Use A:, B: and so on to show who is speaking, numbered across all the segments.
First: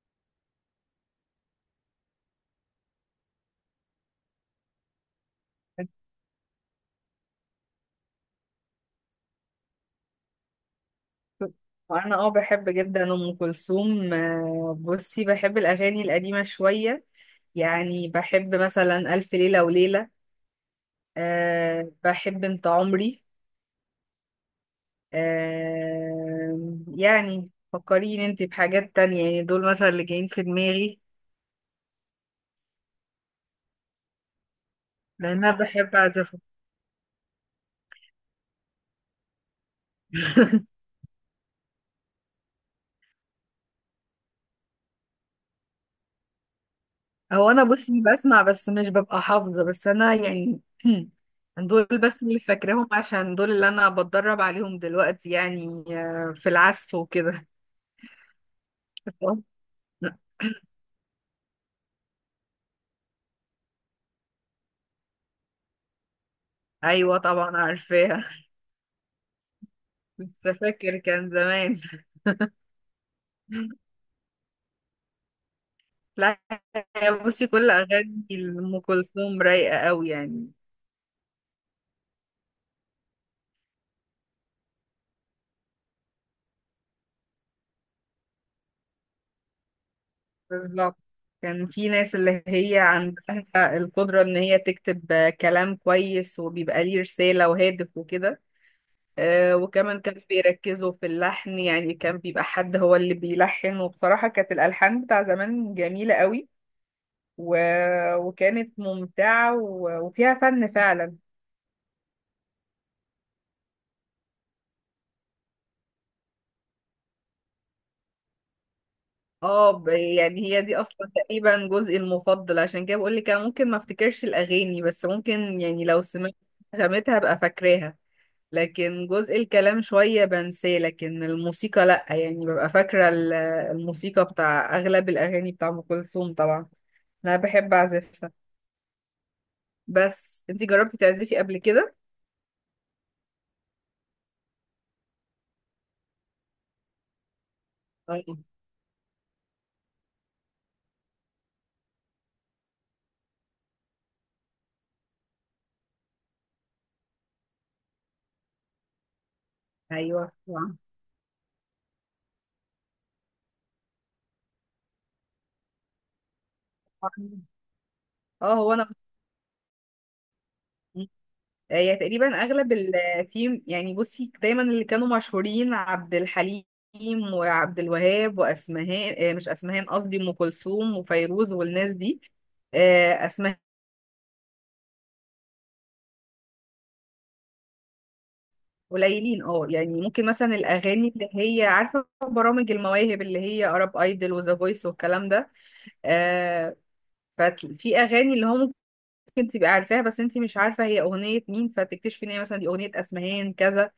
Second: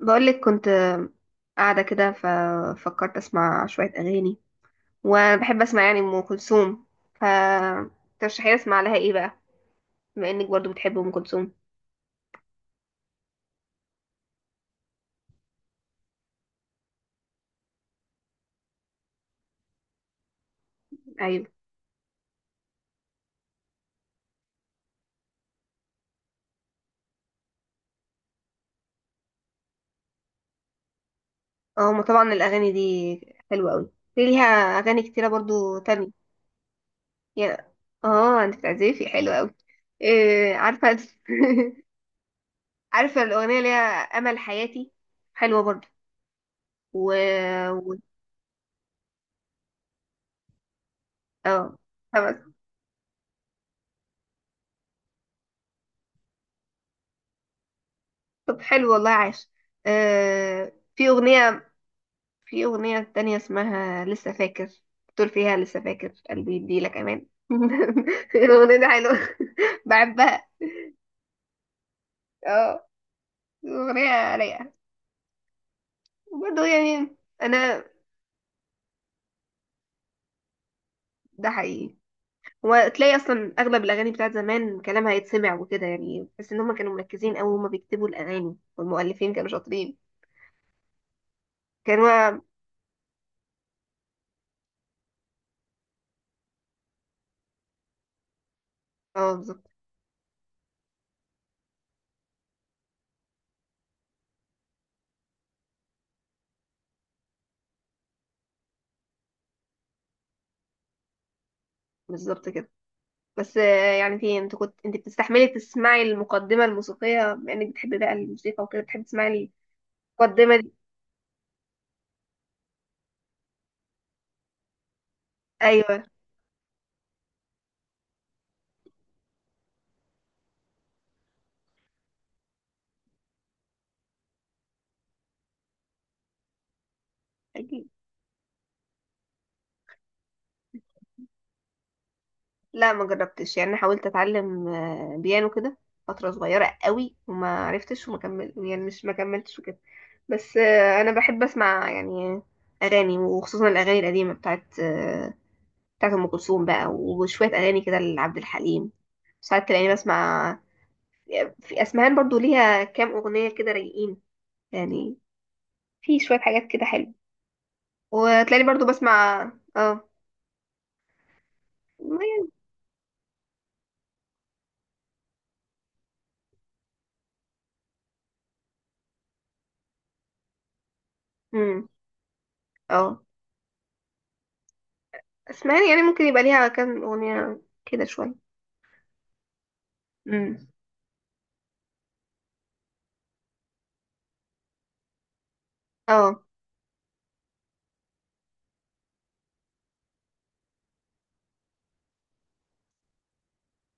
A: بقولك كنت قاعدة كده، ففكرت أسمع شوية أغاني. وأنا بحب أسمع يعني أم كلثوم، فترشحي لي أسمع لها إيه بقى بما إنك برضو بتحب أم كلثوم؟
B: وانا بحب جدا ام كلثوم بصي بحب الاغاني القديمه شويه. يعني بحب مثلا الف ليله وليله.
A: أيوة.
B: أه بحب انت عمري. أه يعني فكريني انت بحاجات تانية، يعني دول مثلا اللي جايين في دماغي
A: هما طبعا الأغاني دي حلوة أوي، في ليها أغاني كتيرة
B: لان انا
A: برضو
B: بحب
A: تانية.
B: اعزفهم.
A: يا، أنت بتعزفي حلوة أوي. إيه عارفة عارفة الأغنية اللي هي أمل حياتي؟ حلوة برضو و,
B: هو انا بصي
A: و...
B: بسمع بس مش ببقى حافظه، بس انا يعني
A: آه
B: دول بس
A: طب،
B: اللي فاكراهم عشان دول اللي انا بتدرب عليهم دلوقتي، يعني في العزف وكده.
A: طب، حلو والله، عاش. آه، في أغنية في أغنية تانية اسمها لسه فاكر، بتقول فيها: لسه فاكر قلبي يديلك
B: ايوه
A: أمان.
B: طبعا عارفاها.
A: الأغنية دي حلوة. بحبها.
B: لسه فاكر كان زمان.
A: اه، الأغنية رايقة
B: لا.
A: برضه
B: يا
A: يعني.
B: بصي كل
A: أنا.
B: اغاني ام كلثوم رايقه قوي يعني.
A: ده حقيقي، وتلاقي أصلا أغلب الأغاني بتاعت زمان كلامها يتسمع وكده يعني، بس إن هما كانوا مركزين أوي، هما بيكتبوا الأغاني، والمؤلفين كانوا شاطرين.
B: بالظبط، كان في ناس
A: كانوا.
B: اللي هي عندها القدره ان هي تكتب كلام كويس وبيبقى ليه رساله وهادف وكده.
A: اه، بالظبط.
B: وكمان كانوا بيركزوا في اللحن، يعني كان بيبقى حد هو اللي بيلحن وبصراحه كانت الالحان بتاع زمان جميله قوي و... وكانت ممتعه وفيها فن فعلا.
A: بالظبط كده. بس، يعني، انت بتستحملي تسمعي المقدمة الموسيقية، بما انك بتحبي بقى الموسيقى وكده بتحبي تسمعي؟
B: يعني هي
A: المقدمة،
B: دي اصلا تقريبا جزئي المفضل، عشان كده بقول لك انا ممكن ما افتكرش الاغاني بس ممكن يعني
A: ايوه.
B: لو سمعت نغمتها ابقى فاكراها. لكن جزء الكلام شوية بنساه، لكن الموسيقى لا، يعني ببقى فاكرة الموسيقى بتاع اغلب الاغاني بتاع ام كلثوم طبعا. انا بحب
A: أكيد.
B: اعزفها. بس انتي جربتي تعزفي قبل كده؟
A: لا، ما جربتش يعني، حاولت اتعلم بيانو كده فتره صغيره قوي، وما عرفتش، وما
B: أيوة،
A: كمل يعني مش ما كملتش وكده. بس، انا بحب اسمع يعني اغاني، وخصوصا الاغاني القديمه بتاعت ام كلثوم بقى، وشويه اغاني كده لعبد الحليم. ساعات تلاقيني
B: ايوه
A: بسمع.
B: طبعاً.
A: في اسمهان برضو ليها كام اغنيه كده رايقين يعني، في شويه حاجات كده حلوه.
B: اه
A: وتلاقيني
B: هو
A: برضو
B: انا
A: بسمع. اه.
B: هي
A: ما
B: تقريبا
A: يعني-
B: اغلب ال في، يعني بصي دايما اللي كانوا مشهورين عبد الحليم وعبد الوهاب واسمهان، مش اسمهان، قصدي ام كلثوم وفيروز
A: مم.
B: والناس دي.
A: اه،
B: اسماء
A: اسمعني يعني، ممكن يبقى ليها كام اغنية كده شوية.
B: قليلين. اه يعني ممكن مثلا
A: امم.
B: الاغاني اللي هي عارفه برامج المواهب اللي هي ارب ايدل وذا فويس والكلام ده.
A: اه.
B: آه، ففي اغاني اللي هو ممكن تبقى عارفاها بس انت مش عارفة هي أغنية مين، فتكتشفي ان هي مثلا دي أغنية أسمهان كذا.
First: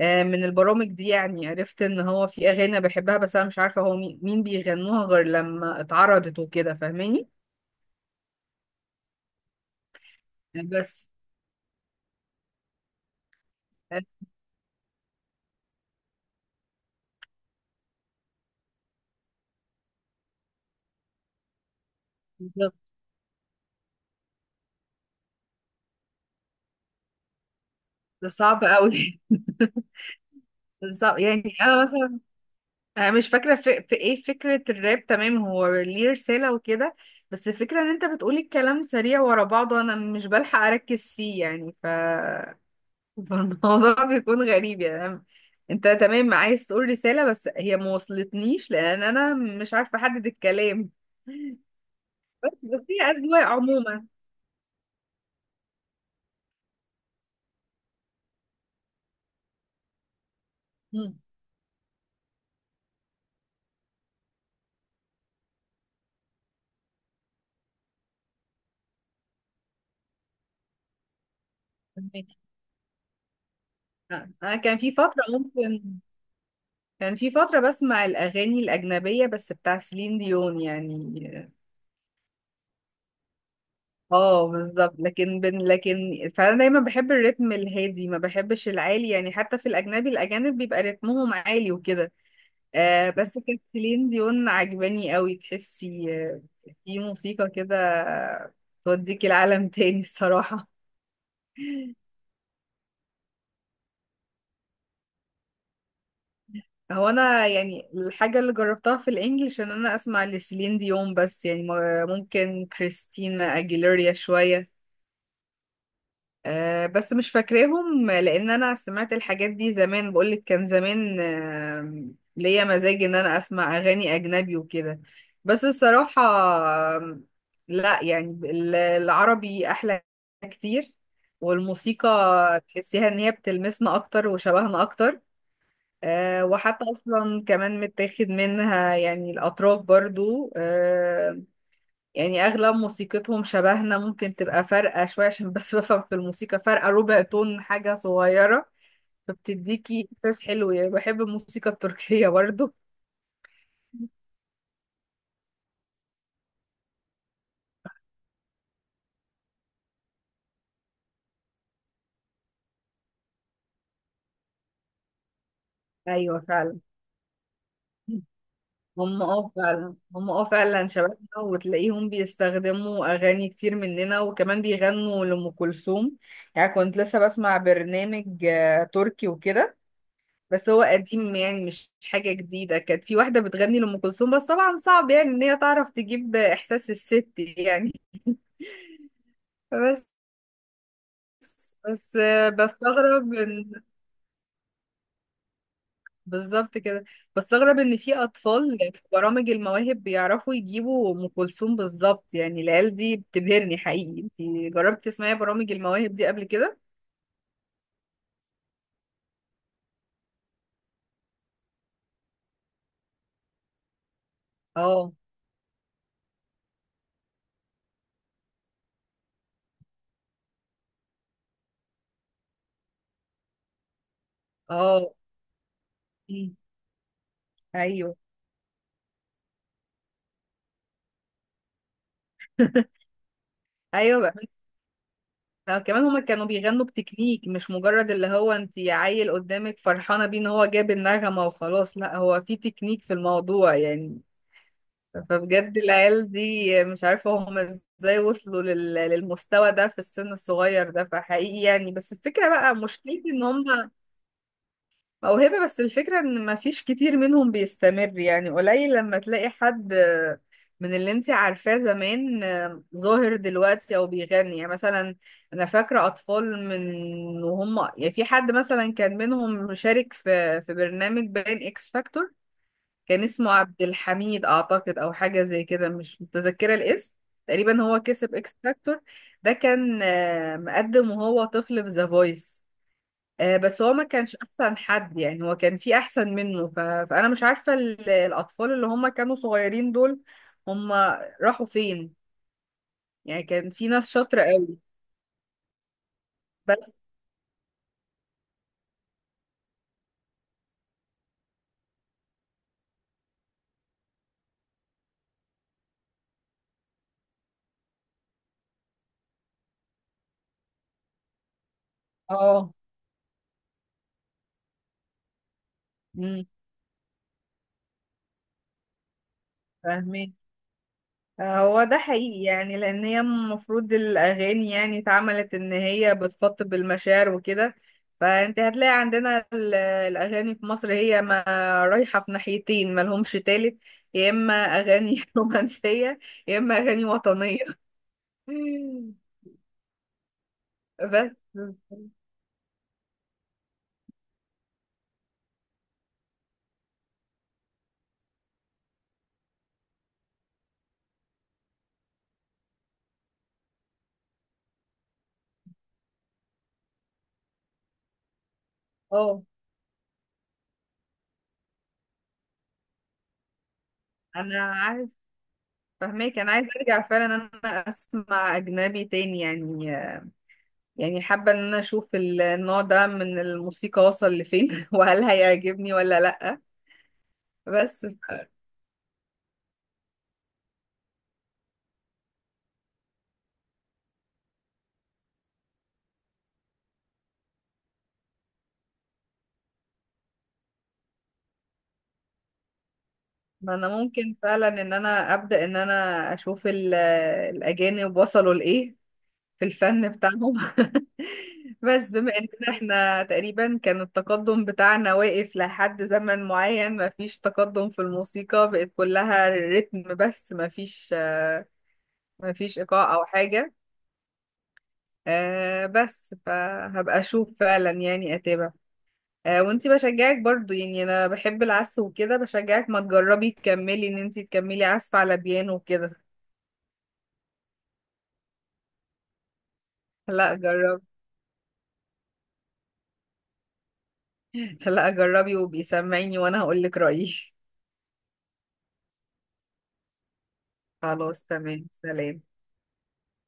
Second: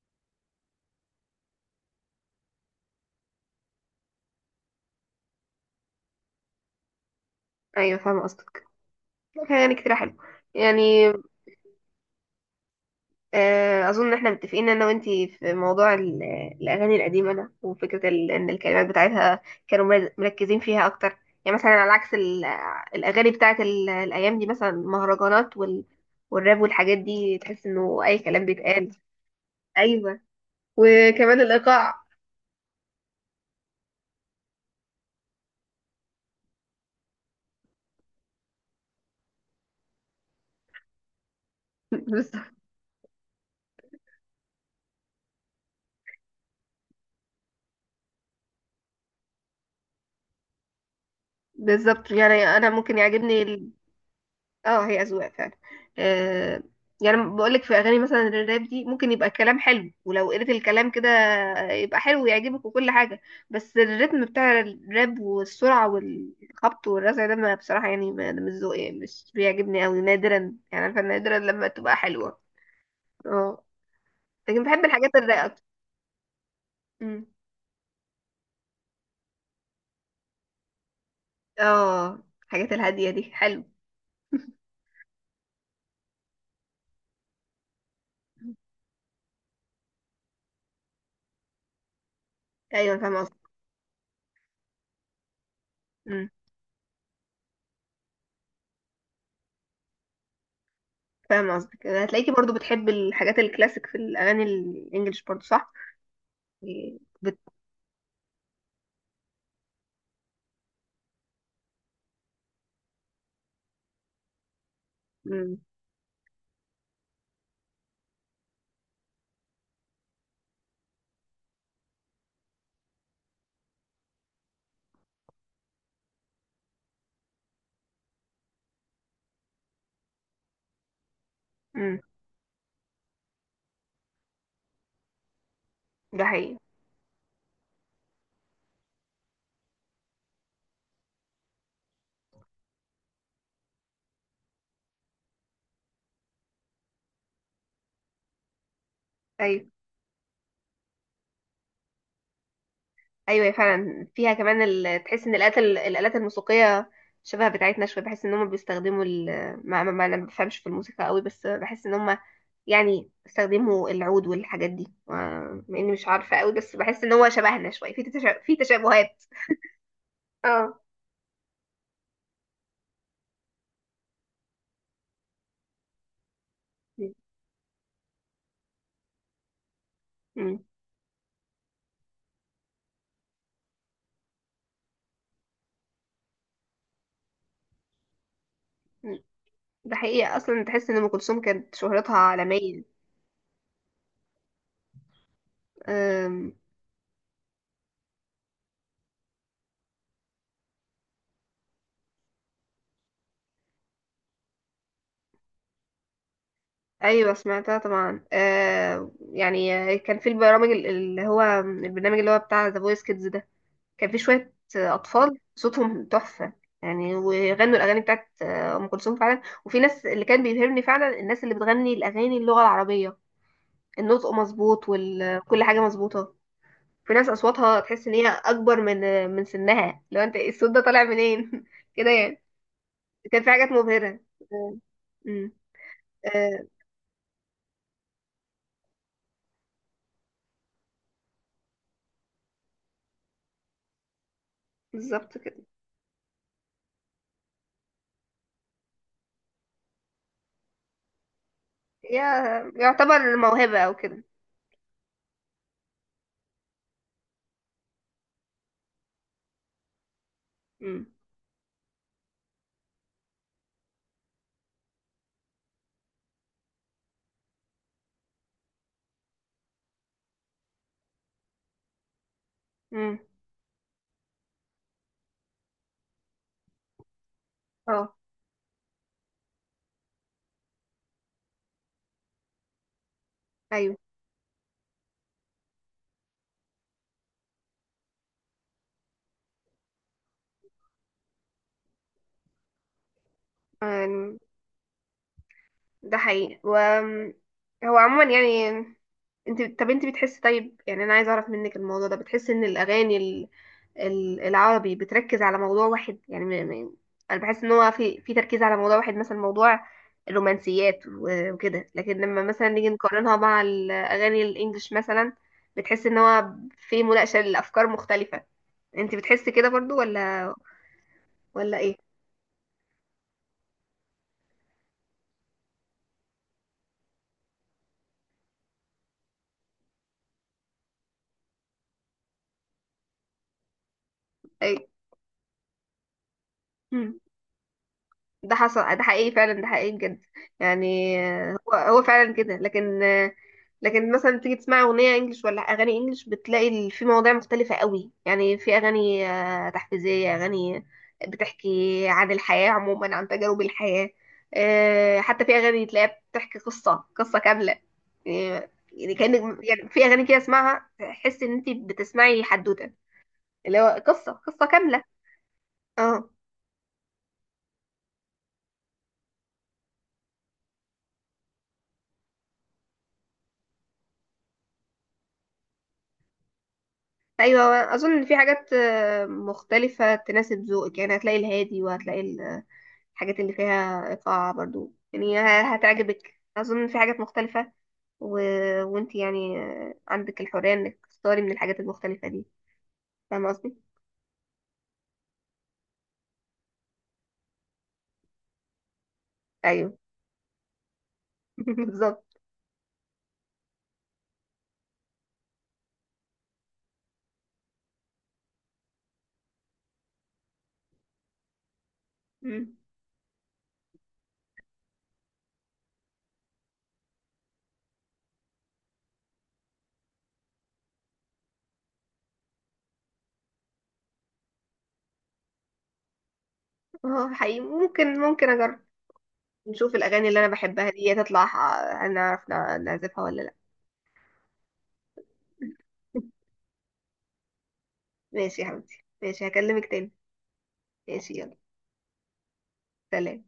B: من البرامج دي يعني عرفت ان هو في أغاني أنا بحبها بس انا مش عارفة هو مين مين بيغنوها غير لما اتعرضت وكده، فاهماني.
A: ايوه، فاهمة قصدك. كان يعني كتير حلو
B: بس
A: يعني.
B: آه،
A: اظن ان احنا متفقين انا وانتي في موضوع الاغاني القديمة ده، وفكرة ان الكلمات بتاعتها كانوا مركزين فيها اكتر، يعني مثلا على عكس
B: بالظبط،
A: الاغاني بتاعت الايام دي، مثلا المهرجانات والراب والحاجات دي، تحس انه اي
B: ده
A: كلام
B: صعب
A: بيتقال.
B: قوي.
A: ايوه،
B: ده صعب،
A: وكمان
B: يعني انا
A: الايقاع.
B: مثلا انا مش فاكرة في ايه فكرة الراب، تمام هو ليه رسالة وكده، بس الفكرة ان انت بتقولي الكلام سريع ورا بعضه انا مش بلحق اركز فيه، يعني ف
A: بالظبط.
B: فالموضوع بيكون غريب، يعني أنا- انت تمام عايز تقول رسالة بس هي ما وصلتنيش لان انا مش عارفة احدد الكلام.
A: بالظبط يعني،
B: بس
A: انا
B: بس
A: ممكن
B: هي اذواق
A: يعجبني.
B: عموما.
A: اه، هي اذواق فعلا. آه يعني بقول لك، في اغاني مثلا الراب دي ممكن يبقى الكلام حلو، ولو قريت الكلام كده
B: مم.
A: يبقى حلو ويعجبك وكل حاجه. بس الريتم بتاع الراب والسرعه والخبط والرزع ده، ما بصراحه يعني، ما ده مش ذوقي يعني، مش بيعجبني قوي، نادرا يعني، عارفه نادرا لما تبقى
B: فهمك.
A: حلوه. اه،
B: انا
A: لكن
B: كان
A: بحب
B: في
A: الحاجات
B: فترة
A: الرايقه اكتر.
B: ممكن كان
A: أمم.
B: في فترة بسمع الاغاني الاجنبية بس بتاع سيلين ديون يعني.
A: اه، الحاجات الهاديه دي حلو.
B: اه بالظبط، لكن فانا دايما بحب الريتم الهادي ما بحبش العالي، يعني حتى في الاجنبي الاجانب بيبقى رتمهم عالي وكده.
A: ايوه،
B: آه
A: فاهمه
B: بس
A: قصدك.
B: كانت سيلين ديون عجباني قوي، تحسي
A: أمم،
B: في موسيقى كده توديكي العالم تاني الصراحة.
A: فاهمه قصدك، هتلاقيكي برضو بتحب الحاجات الكلاسيك في الاغاني الانجليش برضو،
B: هو أنا
A: صح؟
B: يعني الحاجة اللي جربتها في الإنجليش إن أنا أسمع لسيلين ديون بس، يعني ممكن كريستينا أجيليريا شوية.
A: امم.
B: بس مش فاكراهم لان انا سمعت الحاجات دي زمان، بقولك كان زمان. ليا مزاج ان انا اسمع اغاني اجنبي وكده، بس الصراحة لا يعني العربي احلى كتير.
A: امم،
B: والموسيقى تحسيها ان هي بتلمسنا اكتر وشبهنا اكتر.
A: ده حقيقي.
B: وحتى اصلا كمان متاخد منها، يعني الاتراك برضو يعني اغلب موسيقتهم شبهنا، ممكن تبقى فارقة شوية عشان بس بفهم في الموسيقى فارقة ربع تون، حاجة صغيرة،
A: ايوه،
B: فبتديكي احساس حلو، يعني بحب الموسيقى التركية برضو.
A: ايوه، هي فعلا فيها كمان تحس ان الالات الالات الموسيقيه شبه بتاعتنا شويه. بحس ان هم بيستخدموا ما... ما... ما انا ما بفهمش في الموسيقى قوي، بس بحس ان هم يعني استخدموا العود والحاجات دي مع اني مش عارفه
B: ايوه
A: قوي، بس
B: فعلا
A: بحس ان هو شبهنا شويه في في
B: هم
A: تشابهات.
B: اه فعلا هم اه
A: اه.
B: فعلا شبابنا، وتلاقيهم بيستخدموا اغاني كتير مننا وكمان بيغنوا لأم كلثوم. يعني كنت لسه بسمع برنامج تركي وكده،
A: امم،
B: بس هو قديم يعني مش حاجة جديدة. كانت في واحدة بتغني لأم كلثوم، بس طبعا صعب يعني إن هي تعرف تجيب إحساس الست يعني.
A: ده
B: بس
A: حقيقي، اصلا تحس ان ام كلثوم كانت شهرتها
B: بس
A: عالميه.
B: بستغرب إن
A: أم...
B: بالظبط كده. بستغرب إن في أطفال في برامج المواهب بيعرفوا يجيبوا أم كلثوم بالظبط، يعني العيال دي بتبهرني حقيقي. أنتي جربتي تسمعي برامج المواهب دي قبل كده؟
A: ايوه، سمعتها طبعا، يعني كان في اللي هو البرنامج اللي هو بتاع ذا فويس كيدز ده، كان في شويه
B: اه،
A: اطفال صوتهم تحفه. يعني وغنوا الاغاني بتاعت ام كلثوم فعلا، وفي ناس اللي كان بيبهرني فعلا الناس اللي بتغني الاغاني اللغه العربيه، النطق مظبوط
B: اه،
A: وكل حاجه مظبوطه.
B: أمم،
A: في ناس اصواتها تحس ان
B: أيوه.
A: هي اكبر من سنها، لو انت إيه الصوت ده طالع منين؟ كده يعني. كان في حاجات مبهره.
B: ايوه.
A: آه، أمم،
B: لا كمان هما كانوا
A: آه،
B: بيغنوا بتكنيك، مش مجرد اللي هو انت عيل قدامك فرحانة بيه ان هو جاب النغمة وخلاص، لا هو في تكنيك في الموضوع يعني.
A: بالظبط كده.
B: فبجد العيال دي مش عارفة هما ازاي وصلوا للمستوى ده في السن الصغير ده، فحقيقي يعني. بس الفكرة بقى مشكلتي
A: يعتبر
B: ان
A: موهبة
B: هما
A: أو كده.
B: موهبة، بس الفكرة ان مفيش كتير منهم بيستمر، يعني قليل لما تلاقي حد من
A: مم.
B: اللي انت عارفاه زمان ظاهر دلوقتي او بيغني. يعني مثلا انا فاكرة اطفال من وهم، يعني في حد مثلا كان منهم مشارك في برنامج باين اكس فاكتور،
A: مم.
B: كان اسمه عبد الحميد اعتقد او حاجة زي كده، مش متذكرة الاسم. تقريبا هو
A: اه.
B: كسب اكس فاكتور. ده كان مقدم وهو طفل في ذا فويس. بس هو
A: أيوه.
B: ما كانش احسن حد يعني، هو كان في احسن منه فانا مش عارفة الاطفال اللي هم كانوا صغيرين دول هم راحوا فين، يعني كان في ناس
A: يعني،
B: شاطرة قوي.
A: ده حقيقي.
B: بس
A: هو عموما يعني، انت بتحس، طيب يعني انا عايزه اعرف منك، الموضوع ده بتحس ان الاغاني العربي بتركز على موضوع واحد يعني انا بحس ان هو في تركيز على موضوع واحد، مثلا موضوع الرومانسيات وكده، لكن لما مثلا
B: اه،
A: نيجي نقارنها مع الاغاني الانجليش مثلا، بتحس ان
B: امم،
A: هو في مناقشه لافكار مختلفه. انت بتحس كده برضو،
B: فاهمين.
A: ولا؟ ولا
B: هو
A: ايه؟
B: ده حقيقي يعني لان هي المفروض الاغاني يعني اتعملت ان هي بتخاطب المشاعر وكده، فانت هتلاقي عندنا الاغاني في مصر هي ما رايحة في ناحيتين ما لهمش تالت، يا اما
A: اي.
B: اغاني رومانسية يا اما اغاني وطنية.
A: ده حقيقي فعلا، ده حقيقي بجد. يعني،
B: بس
A: هو فعلا كده، لكن، لكن مثلا تيجي تسمع اغنيه انجلش ولا اغاني انجلش، بتلاقي في مواضيع مختلفه قوي يعني. في اغاني تحفيزيه، اغاني بتحكي عن الحياه عموما، عن تجارب الحياه. حتى في اغاني تلاقيها بتحكي قصه كامله. يعني،
B: اه،
A: كأنك يعني، في اغاني كده اسمعها تحس ان انت بتسمعي حدوته، اللي هو
B: انا
A: قصه كامله.
B: عايز
A: اه.
B: فهماك، انا عايز ارجع فعلا ان انا اسمع اجنبي تاني، يعني يعني حابه ان انا اشوف النوع ده من الموسيقى وصل لفين وهل هيعجبني ولا لا.
A: ايوه،
B: بس
A: اظن ان في
B: ف-
A: حاجات مختلفه تناسب ذوقك، يعني هتلاقي الهادي، وهتلاقي الحاجات اللي فيها ايقاع برضو، يعني هتعجبك. اظن إن في حاجات مختلفه. و... وانت يعني عندك الحريه انك تختاري من الحاجات المختلفه دي، فاهمه
B: ما
A: قصدي؟
B: انا ممكن فعلا ان انا ابدا ان انا اشوف الاجانب وصلوا لايه في
A: ايوه،
B: الفن بتاعهم. بس بما
A: بالظبط.
B: اننا احنا تقريبا كان التقدم بتاعنا واقف لحد زمن معين، مفيش تقدم في الموسيقى، بقت كلها رتم بس مفيش
A: مم.
B: مفيش ايقاع او حاجة. بس فهبقى اشوف فعلا يعني اتابع. وانتي بشجعك برضو، يعني انا بحب العزف وكده، بشجعك ما تجربي تكملي، ان انتي تكملي عزف على بيانو وكده.
A: اه، حقيقي، ممكن اجرب. نشوف الاغاني اللي انا
B: لا
A: بحبها
B: جربي،
A: دي تطلع هنعرف نعزفها ولا لا؟
B: لا جربي وبيسمعيني وانا هقولك رأيي.
A: ماشي يا حبيبتي، ماشي، هكلمك تاني. ماشي،
B: خلاص
A: يلا،
B: تمام، سلام.
A: سلام.